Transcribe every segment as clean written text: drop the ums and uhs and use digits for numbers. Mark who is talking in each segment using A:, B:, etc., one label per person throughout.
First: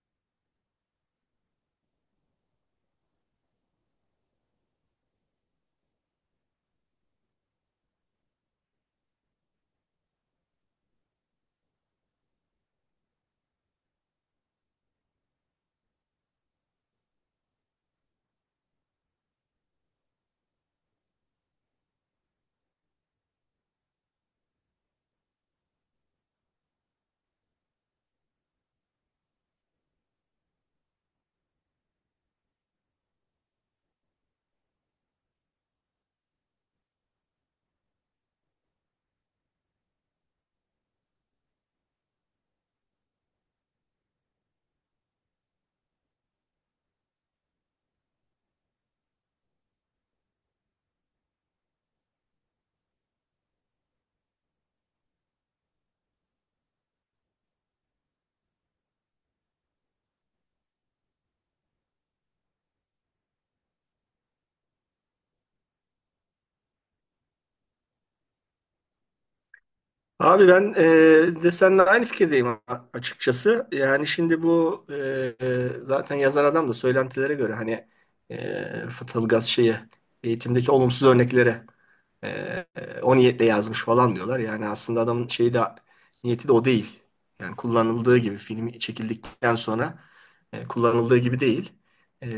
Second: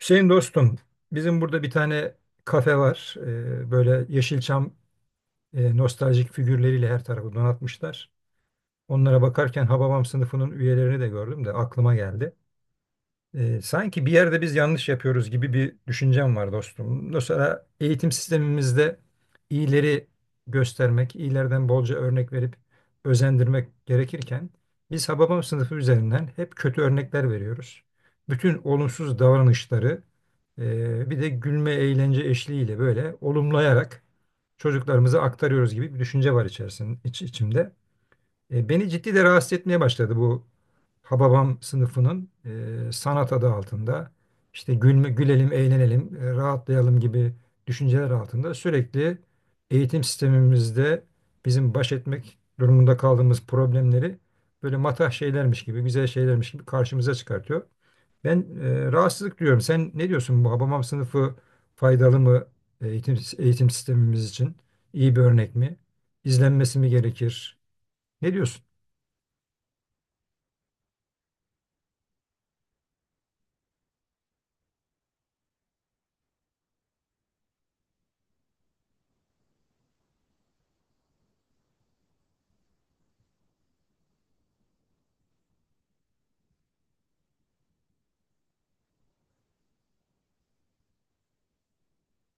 A: Hüseyin dostum, bizim burada bir tane kafe var. Böyle Yeşilçam nostaljik figürleriyle her tarafı donatmışlar. Onlara bakarken Hababam sınıfının üyelerini de gördüm de aklıma geldi. Sanki bir yerde biz yanlış yapıyoruz gibi bir düşüncem var dostum. Mesela eğitim sistemimizde iyileri göstermek, iyilerden bolca örnek verip özendirmek gerekirken biz Hababam sınıfı üzerinden hep kötü örnekler veriyoruz. Bütün olumsuz davranışları bir de gülme eğlence eşliğiyle böyle olumlayarak çocuklarımıza aktarıyoruz gibi bir düşünce var içerisinde, içimde. Beni ciddi de rahatsız etmeye başladı bu Hababam sınıfının sanat adı altında işte gülme, gülelim, eğlenelim, rahatlayalım gibi düşünceler altında sürekli eğitim sistemimizde bizim baş etmek durumunda kaldığımız problemleri böyle matah şeylermiş gibi, güzel şeylermiş gibi karşımıza çıkartıyor. Ben rahatsızlık duyuyorum. Sen ne diyorsun bu Hababam sınıfı faydalı mı eğitim sistemimiz için? İyi bir örnek mi? İzlenmesi mi gerekir? Ne diyorsun?
B: Abi ben de seninle aynı fikirdeyim açıkçası. Yani şimdi bu zaten yazar adam da söylentilere göre hani Fıtılgaz şeyi eğitimdeki olumsuz örneklere e, o niyetle yazmış falan diyorlar. Yani aslında adamın şeyi de niyeti de o değil. Yani kullanıldığı gibi film çekildikten sonra kullanıldığı gibi değil. E,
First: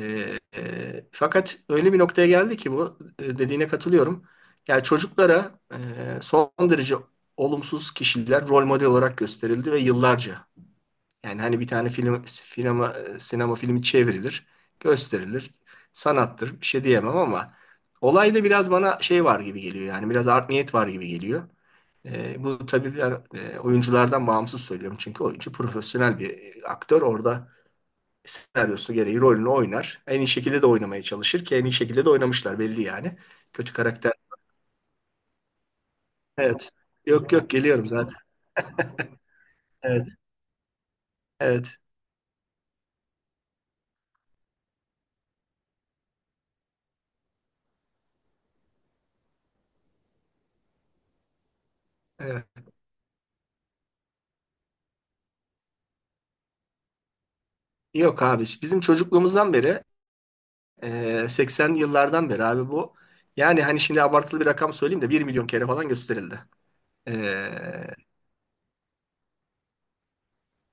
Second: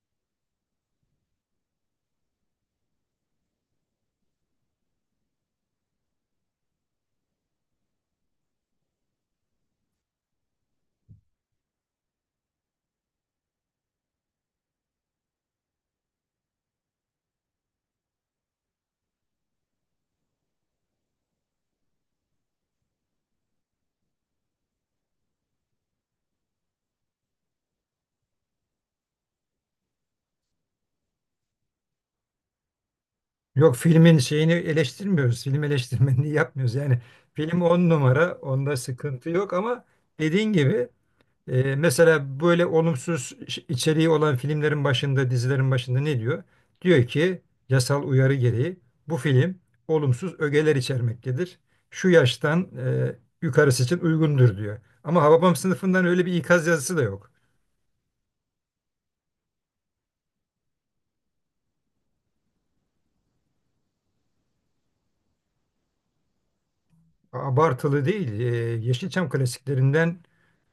B: Fakat öyle bir noktaya geldi ki bu, dediğine katılıyorum. Yani çocuklara son derece olumsuz kişiler rol model olarak gösterildi ve yıllarca. Yani hani bir tane film, sinema, sinema filmi çevrilir, gösterilir. Sanattır, bir şey diyemem ama olayda biraz bana şey var gibi geliyor. Yani biraz art niyet var gibi geliyor. Bu tabii ben oyunculardan bağımsız söylüyorum. Çünkü oyuncu profesyonel bir aktör. Orada senaryosu gereği rolünü oynar. En iyi şekilde de oynamaya çalışır ki en iyi şekilde de oynamışlar belli yani. Kötü
A: Yok
B: karakter.
A: filmin şeyini eleştirmiyoruz. Film eleştirmenliği
B: Evet.
A: yapmıyoruz. Yani
B: Yok yok,
A: film
B: geliyorum
A: on
B: zaten.
A: numara, onda sıkıntı yok ama
B: Evet.
A: dediğin gibi
B: Evet.
A: mesela böyle olumsuz içeriği olan filmlerin başında, dizilerin başında ne diyor? Diyor ki yasal uyarı gereği bu film olumsuz ögeler içermektedir. Şu
B: Evet.
A: yaştan yukarısı için uygundur diyor. Ama Hababam sınıfından öyle bir ikaz yazısı da yok.
B: Yok abi, bizim çocukluğumuzdan beri, 80'li yıllardan beri abi bu. Yani hani şimdi abartılı bir rakam söyleyeyim de bir milyon kere falan gösterildi. E,
A: Abartılı değil. Yeşilçam klasiklerinden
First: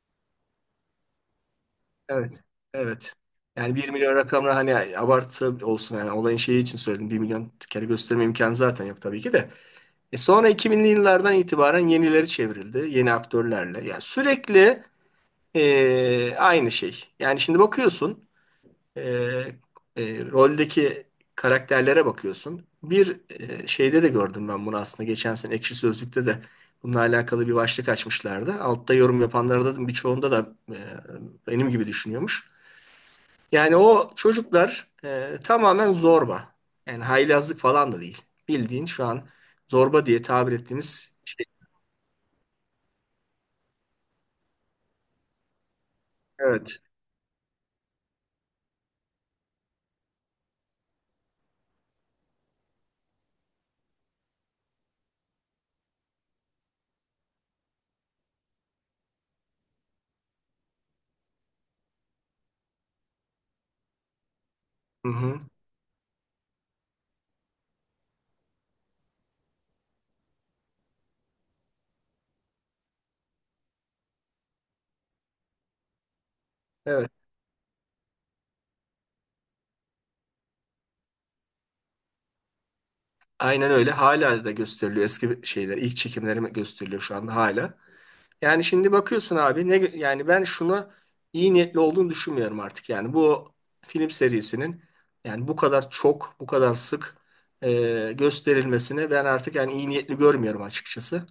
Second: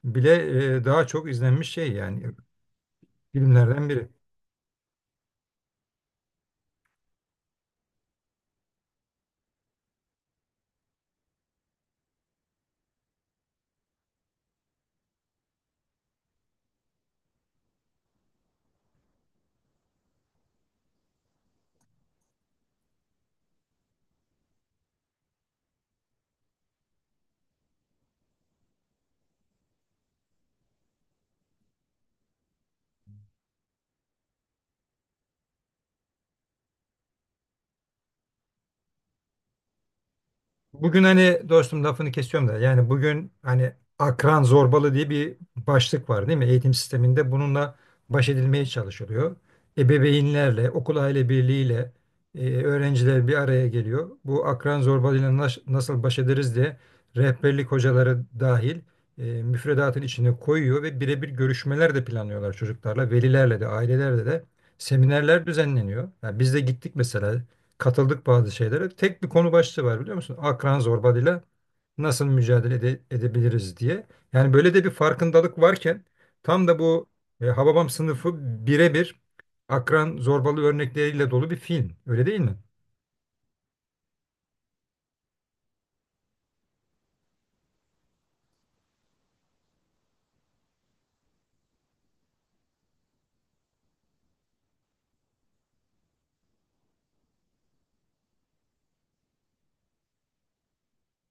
A: bile daha çok izlenmiş şey yani.
B: evet. Evet. Yani
A: Filmlerden
B: bir
A: biri.
B: milyon rakamına hani abartı olsun yani olayın şeyi için söyledim. Bir milyon kere gösterme imkanı zaten yok tabii ki de. E sonra 2000'li yıllardan itibaren yenileri çevrildi. Yeni aktörlerle. Yani sürekli aynı şey. Yani şimdi bakıyorsun, e, roldeki karakterlere bakıyorsun. Bir şeyde de gördüm ben bunu, aslında geçen sene Ekşi Sözlük'te de bununla alakalı bir başlık açmışlardı. Altta yorum yapanlara da, birçoğunda da benim gibi düşünüyormuş. Yani o çocuklar tamamen zorba. Yani haylazlık falan da değil. Bildiğin şu an zorba diye tabir
A: Bugün
B: ettiğimiz
A: hani
B: şey.
A: dostum lafını kesiyorum da yani bugün hani akran zorbalığı diye bir başlık var değil mi? Eğitim
B: Evet.
A: sisteminde bununla baş edilmeye çalışılıyor. Ebeveynlerle, okul aile birliğiyle öğrenciler bir araya geliyor. Bu akran zorbalığıyla nasıl baş ederiz diye rehberlik hocaları dahil müfredatın içine koyuyor ve birebir görüşmeler de planlıyorlar çocuklarla, velilerle de, ailelerle de
B: Hı hı.
A: seminerler düzenleniyor. Yani biz de gittik mesela katıldık bazı şeylere. Tek bir konu başlığı var biliyor musun? Akran zorbalığıyla nasıl mücadele edebiliriz diye. Yani böyle de bir farkındalık varken tam da bu
B: Evet.
A: Hababam sınıfı birebir akran zorbalığı örnekleriyle dolu bir film. Öyle değil mi?
B: Aynen öyle. Hala da gösteriliyor eski şeyler. İlk çekimleri gösteriliyor şu anda hala. Yani şimdi bakıyorsun abi ne yani, ben şunu iyi niyetli olduğunu düşünmüyorum artık. Yani bu film serisinin, yani bu kadar çok, bu kadar sık gösterilmesini ben artık yani iyi niyetli görmüyorum açıkçası.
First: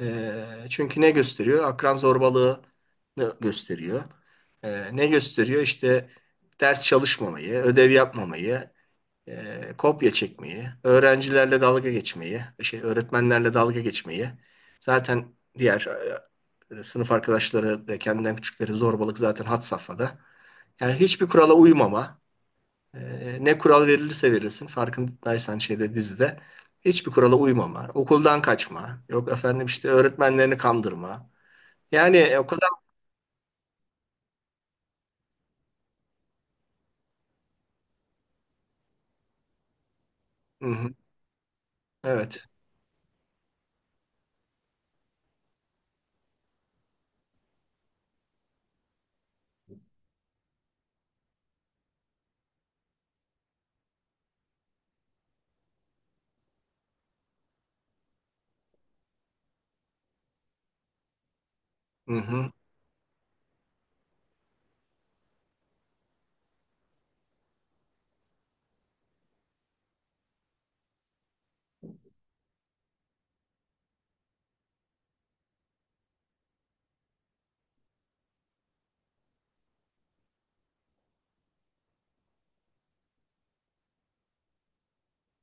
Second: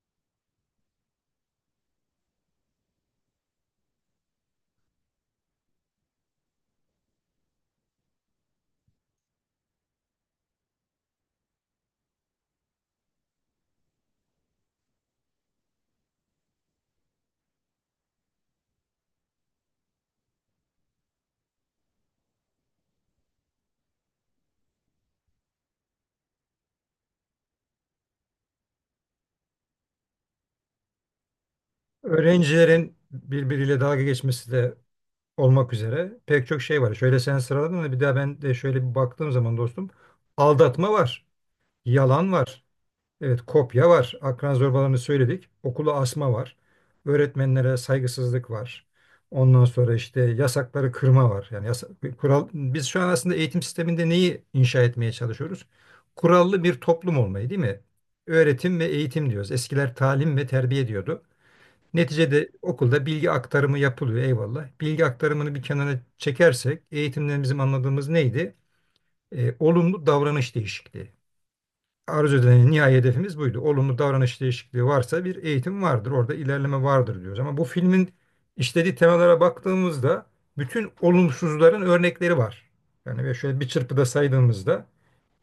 B: E, çünkü ne gösteriyor? Akran zorbalığını gösteriyor. E, ne gösteriyor? İşte ders çalışmamayı, ödev yapmamayı, kopya çekmeyi, öğrencilerle dalga geçmeyi, şey, öğretmenlerle dalga geçmeyi. Zaten diğer sınıf arkadaşları ve kendinden küçükleri zorbalık zaten had safhada. Yani hiçbir kurala uymama. Ne kural verilirse verilsin, farkındaysan şeyde, dizide, hiçbir kurala uymama. Okuldan kaçma. Yok efendim işte öğretmenlerini kandırma. Yani o kadar...
A: Öğrencilerin birbiriyle dalga geçmesi de olmak üzere pek çok şey var. Şöyle sen sıraladın da bir daha ben de şöyle bir baktığım zaman dostum
B: Hı
A: aldatma
B: hı,
A: var, yalan
B: evet.
A: var. Evet, kopya var. Akran zorbalarını söyledik. Okula asma var. Öğretmenlere saygısızlık var. Ondan sonra işte yasakları kırma var. Yani kural biz şu an aslında eğitim sisteminde neyi inşa etmeye çalışıyoruz? Kurallı bir toplum olmayı, değil mi? Öğretim ve eğitim diyoruz. Eskiler talim ve terbiye diyordu.
B: Hı
A: Neticede
B: hı,
A: okulda bilgi aktarımı yapılıyor eyvallah. Bilgi aktarımını bir kenara çekersek eğitimden bizim anladığımız neydi? Olumlu davranış değişikliği arzu edilen nihai hedefimiz buydu. Olumlu davranış değişikliği varsa bir eğitim vardır. Orada ilerleme vardır diyoruz. Ama bu filmin işlediği temalara baktığımızda bütün olumsuzların örnekleri var. Yani ve şöyle bir çırpıda saydığımızda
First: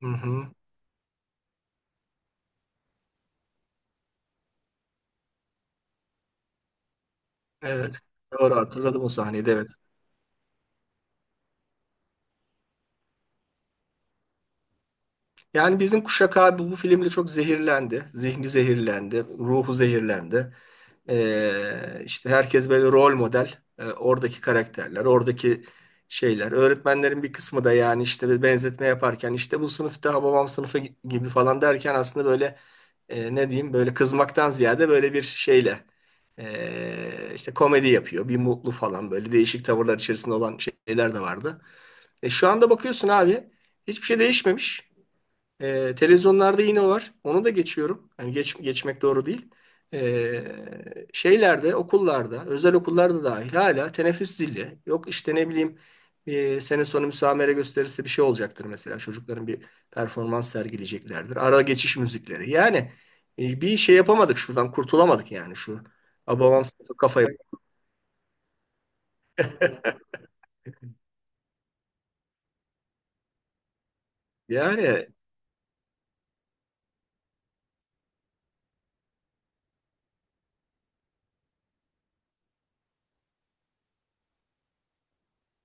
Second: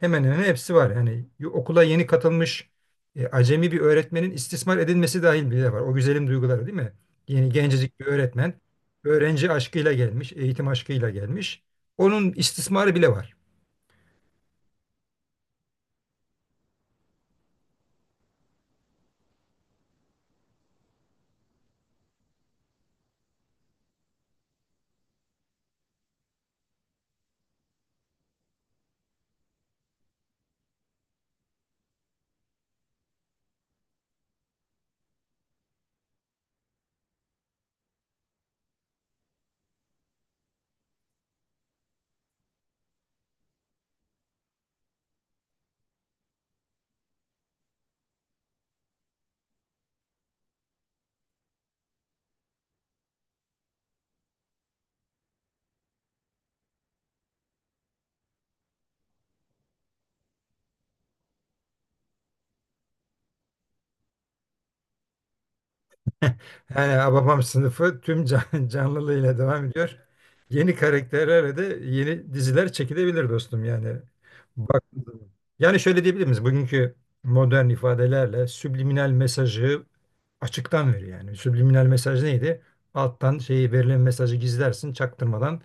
B: hı
A: hemen
B: hı,
A: hepsi var. Yani okula yeni katılmış acemi bir öğretmenin istismar edilmesi dahil bile var. O güzelim duyguları değil mi? Yeni
B: evet.
A: gencecik bir öğretmen
B: Doğru hatırladım o sahneyi
A: öğrenci
B: de, evet.
A: aşkıyla gelmiş, eğitim aşkıyla gelmiş. Onun istismarı bile var.
B: Yani bizim kuşak abi bu filmle çok zehirlendi. Zihni zehirlendi, ruhu zehirlendi. İşte herkes böyle rol model. Oradaki karakterler, oradaki şeyler. Öğretmenlerin bir kısmı da, yani işte bir benzetme yaparken işte bu sınıfta babam sınıfı gibi falan derken, aslında böyle ne diyeyim, böyle kızmaktan ziyade böyle bir şeyle işte komedi yapıyor. Bir mutlu falan, böyle değişik tavırlar içerisinde olan şeyler de vardı. E, şu anda bakıyorsun abi, hiçbir şey değişmemiş. Televizyonlarda yine var. Onu da geçiyorum. Yani geçmek doğru değil. Şeylerde, okullarda, özel okullarda dahil hala teneffüs zili. Yok işte ne bileyim, sene sonu müsamere gösterisi bir şey olacaktır mesela. Çocukların bir performans sergileyeceklerdir. Ara geçiş müzikleri. Yani bir şey yapamadık, şuradan kurtulamadık yani şu. Babam
A: Yani
B: kafayı.
A: Hababam sınıfı tüm canlılığıyla devam ediyor. Yeni karakterlerle de yeni diziler çekilebilir dostum yani. Bak
B: Yani
A: yani şöyle diyebilir miyiz? Bugünkü modern ifadelerle subliminal mesajı açıktan veriyor yani. Subliminal mesaj neydi? Alttan şeyi verilen mesajı gizlersin, çaktırmadan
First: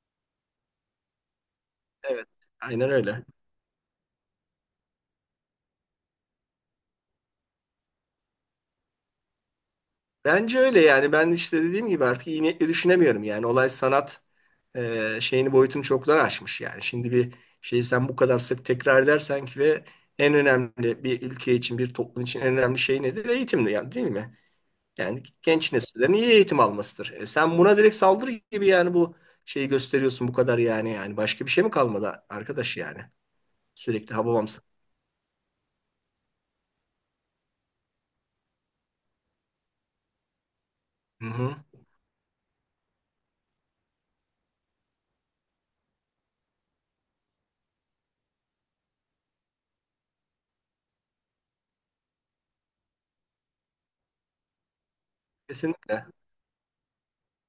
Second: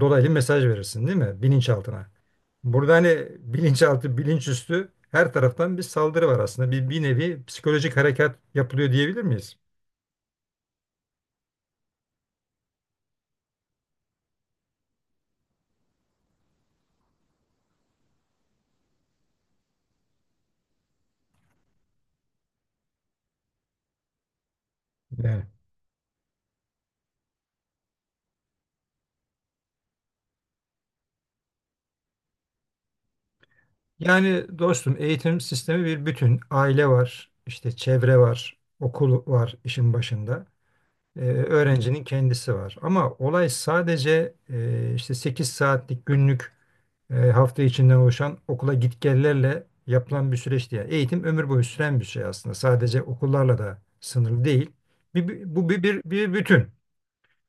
A: dolaylı mesaj verirsin değil mi? Bilinçaltına.
B: evet, aynen
A: Burada
B: öyle.
A: hani bilinçaltı, bilinçüstü her taraftan bir saldırı var aslında. Bir nevi psikolojik harekat yapılıyor diyebilir miyiz?
B: Bence öyle yani, ben işte dediğim gibi artık iyi niyetle düşünemiyorum, yani olay sanat şeyini, boyutunu çoktan aşmış yani. Şimdi bir şeyi sen bu kadar sık tekrar edersen ki, ve en önemli, bir ülke için, bir toplum için en önemli şey nedir? Eğitimdir yani, değil mi? Yani
A: Yani.
B: genç nesillerin iyi eğitim almasıdır. E, sen buna direkt saldırı gibi yani bu şeyi gösteriyorsun bu kadar, yani yani başka bir şey mi kalmadı arkadaş yani, sürekli hababam.
A: Yani dostum eğitim sistemi bir bütün. Aile var, işte çevre var, okul var işin başında.
B: Hı hı.
A: Öğrencinin kendisi var. Ama olay sadece işte 8 saatlik günlük hafta içinden oluşan okula gitgellerle yapılan bir süreç değil. Yani eğitim ömür boyu süren bir şey aslında. Sadece okullarla da sınırlı değil. Bu
B: Kesinlikle.
A: bir bütün.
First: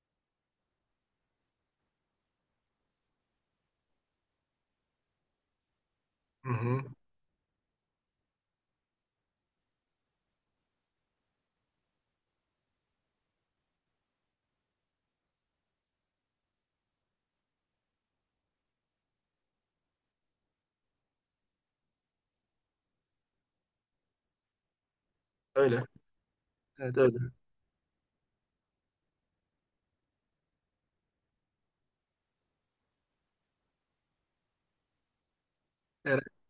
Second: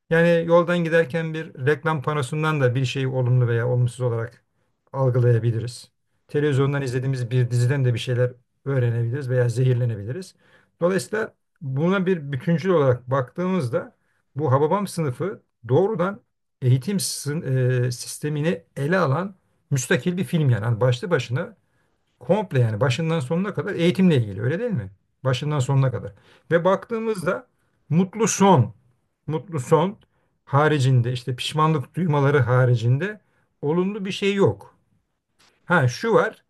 A: Yani yoldan giderken bir reklam panosundan da bir şeyi olumlu veya olumsuz olarak algılayabiliriz.
B: Hı
A: Televizyondan
B: hı.
A: izlediğimiz bir diziden de bir şeyler öğrenebiliriz veya zehirlenebiliriz. Dolayısıyla buna bir bütüncül olarak baktığımızda bu Hababam sınıfı doğrudan eğitim sistemini ele alan müstakil bir film yani. Hani başlı başına komple yani başından sonuna kadar eğitimle ilgili öyle değil mi? Başından
B: Öyle.
A: sonuna kadar. Ve
B: Evet öyle.
A: baktığımızda mutlu son, mutlu son haricinde işte pişmanlık duymaları haricinde olumlu bir şey yok. Ha şu
B: Evet.
A: var.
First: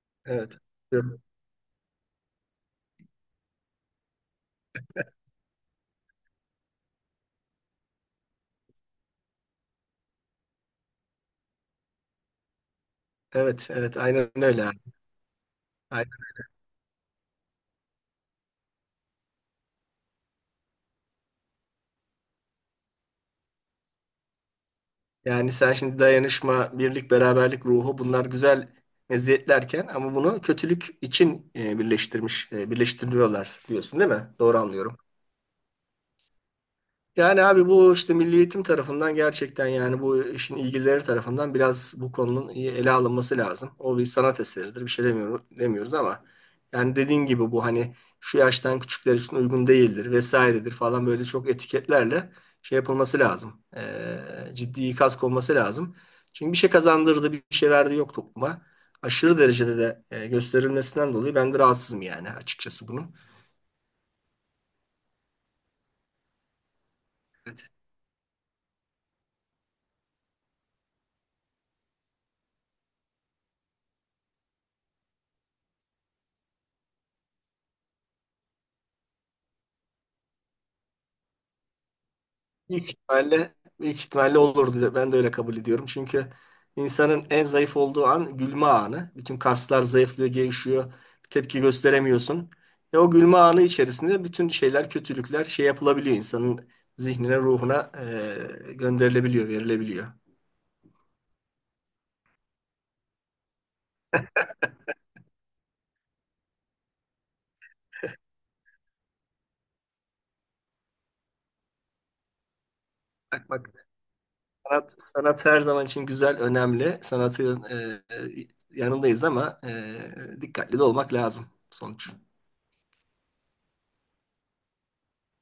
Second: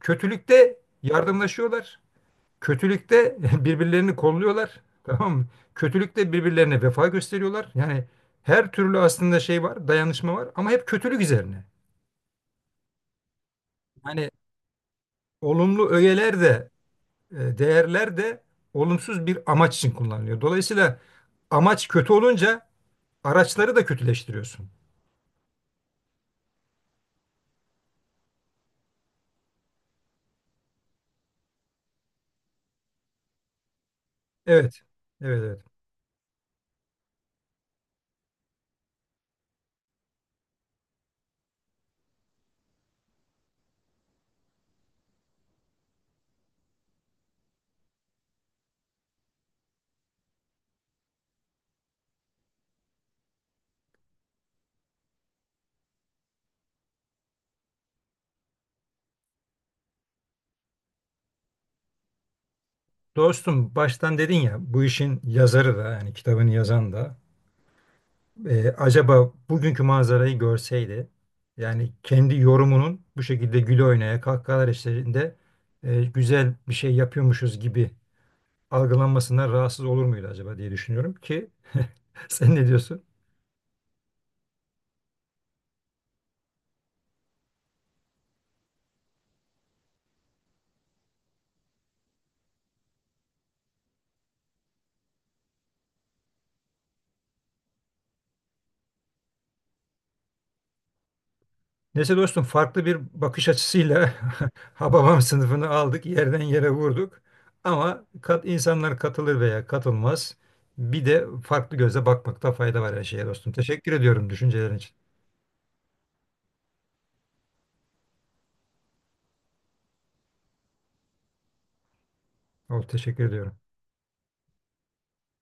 A: Kötülükte
B: Evet.
A: yardımlaşıyorlar. Kötülükte birbirlerini kolluyorlar. Tamam mı? Kötülükte birbirlerine vefa gösteriyorlar. Yani her türlü aslında şey var, dayanışma var ama hep kötülük üzerine.
B: Evet, evet,
A: Yani
B: aynen öyle abi.
A: olumlu
B: Aynen.
A: öğeler de değerler de olumsuz bir amaç için kullanılıyor. Dolayısıyla amaç kötü olunca araçları da kötüleştiriyorsun.
B: Yani sen şimdi dayanışma, birlik, beraberlik ruhu, bunlar güzel meziyetlerken, ama bunu kötülük için birleştiriyorlar diyorsun, değil mi? Doğru
A: Evet,
B: anlıyorum.
A: evet, evet.
B: Yani abi bu işte Milli Eğitim tarafından, gerçekten yani bu işin ilgilileri tarafından biraz bu konunun iyi ele alınması lazım. O bir sanat eseridir, bir şey demiyoruz ama yani dediğin gibi bu hani şu yaştan küçükler için uygun değildir vesairedir falan, böyle çok etiketlerle şey yapılması lazım. Ciddi ikaz konması lazım. Çünkü bir şey kazandırdı, bir şey verdi yok topluma. Aşırı derecede de gösterilmesinden dolayı ben de rahatsızım yani açıkçası bunun.
A: Dostum baştan dedin ya bu işin yazarı da yani kitabını yazan da acaba bugünkü manzarayı görseydi yani kendi yorumunun bu şekilde güle oynaya kahkahalar eşliğinde güzel bir şey yapıyormuşuz gibi algılanmasından rahatsız olur muydu acaba diye düşünüyorum ki sen ne
B: Büyük
A: diyorsun?
B: ihtimalle, büyük ihtimalle olurdu. Ben de öyle kabul ediyorum. Çünkü insanın en zayıf olduğu an gülme anı. Bütün kaslar zayıflıyor, gevşiyor. Tepki gösteremiyorsun. E, o gülme anı içerisinde bütün şeyler, kötülükler şey yapılabiliyor. İnsanın zihnine, ruhuna gönderilebiliyor, verilebiliyor.
A: Neyse dostum farklı bir bakış açısıyla Hababam sınıfını aldık, yerden yere vurduk. Ama insanlar katılır veya katılmaz. Bir de farklı gözle bakmakta fayda var her şeye
B: Bak
A: dostum.
B: bak
A: Teşekkür ediyorum düşüncelerin için.
B: sanat her zaman için güzel, önemli. Sanatın yanındayız, ama dikkatli de olmak lazım sonuç.
A: Teşekkür ediyorum.